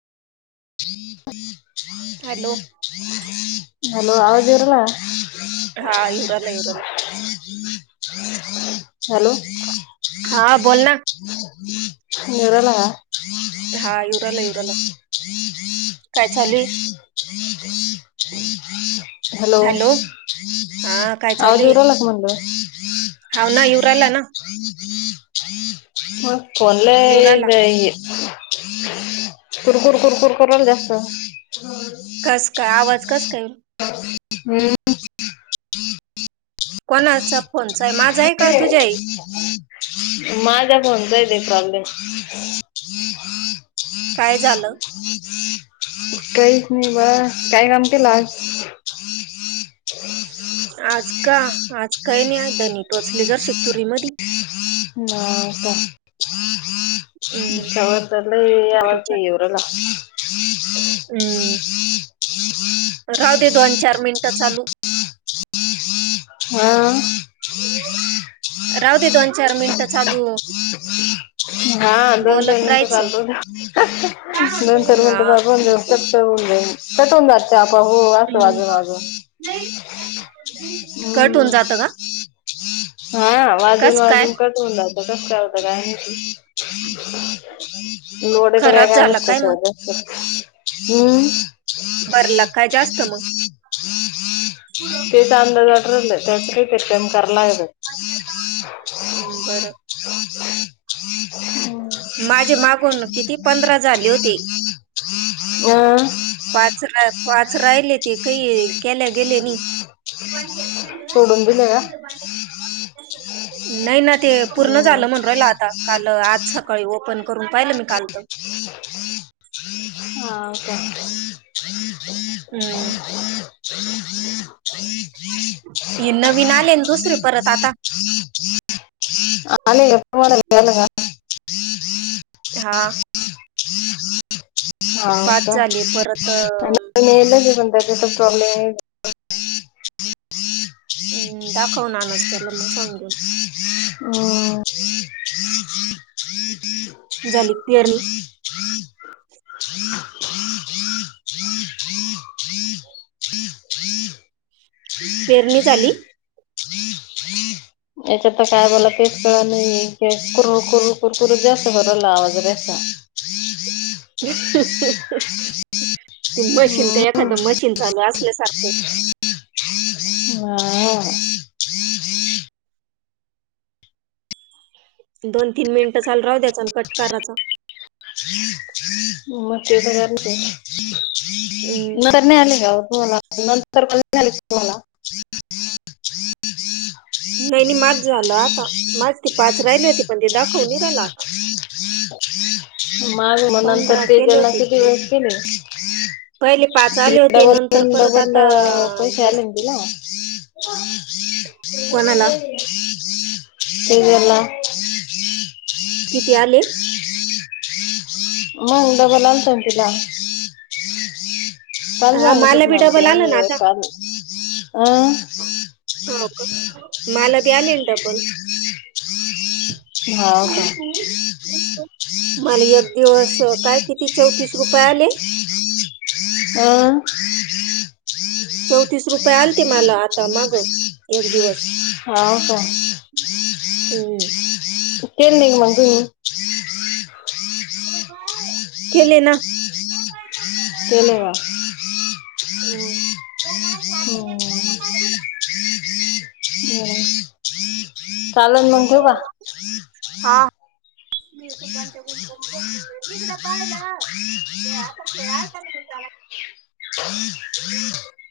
ह hello hello आवाज बाळा हा युवराला युवराला हा बोल ना मला लावा हा इवराला इवराला काय चालू हाय हॅलो हा काय आवाज येऊ चालूय राहिला का म्हणलं हाव ना युवराला ना युवराला [unintelligible] कुरकुर कुरकुर कराला जास्त कस काय आवाज कस काय हम् कोणाचा फोनचा आहे माझा आहे का तुझ्याहय माझा फोनचा आहे ते प्रॉब्लेम काय झालं काहीच नाही ब काय काम केलं आज आज का आज काय नाही दनी टोचली जर शित्तुरी मधे हम् हो का हम्म यावर घरीच्या इवरला राहुदे दोन चार मिंट चालू हो राहुदे दोन चार मिंट चालू हा दोन चार बोलत मिनटं राहायचं चालू राहुद्या, दोन चार हा मिनटं जाईन कटळुन जातं आता हो असं हम्म वाजून वाजून कट होऊन हम्म जातं का हा वाजून कस काय वाजून कटळुन जातं, तसं का होतं काय माहिती नोडीत बे खराब का झाला काय असतच हम् बरला काय जास्त मग ते च अंदज ठरलं त्यासाठी काकाम कराला ह हम्म बरं माझे मागून किती पंधरा झाले होते अं, पाच पाच राहिले ते काही केल्या गेल्याने सोडून दिले या नाही ना ते पूर्ण झालं म्हण राहिलं आता काल आ ज सकाळी ओपन करून पाहिलं मी काल तर हा का हम्म ये नवीन आलेन दुसरे परत आता आलेल का हा हो पाच झाले का परत अं, त्याचे पण प्रॉब्लेम येत. हम्म दाखव ना नूस त्याला मी सांगेन. हम्म. झाली पेरणी. पेरणी झाली? याच्यात तर काय झालं तेच कळत नाही कुर कुरु कुरकुरु जास्त बदलला आवाज रचा. [inaudible] ह ह हाहा. ते मशीन का एखादं मशीन चालू असल्यासारखं. दोन तीन मिनिटं चालू राहू द्यायचा अण कट काराचा. हम्म कर आले [inaudible] नंतर भेट झाली की बोला. नाही नाही माझं झालं आता माझं ती पाच राहिली होती पण ते दाखवून नी राहिलं आता. माग म नंतर पंधरा ते केले त्यांना होते किती मी वेळेस दिले. पहिले पाच आले होते भेटल्यावर नंतर तेन परत डबल आता पैसे वीस आलेन तिला? कोणाला? [inaudible] किती आले? [inaudible] हा पालटच मला बी माती डबल आलं ना आता पाल अह हो का मला बी आलेंन डबल. हा का? मला एक दिवस काय किती चौतीस रुपये आले. अ चौतीस रुपये आलते मला आता माग एक दिवस. हा का? हअ. [unintelligible] केले ना! केलेवा हम् चालल मग ठेवू का? हा [inaudible] तिकड पाहिलं [unintelligible] [inaudible]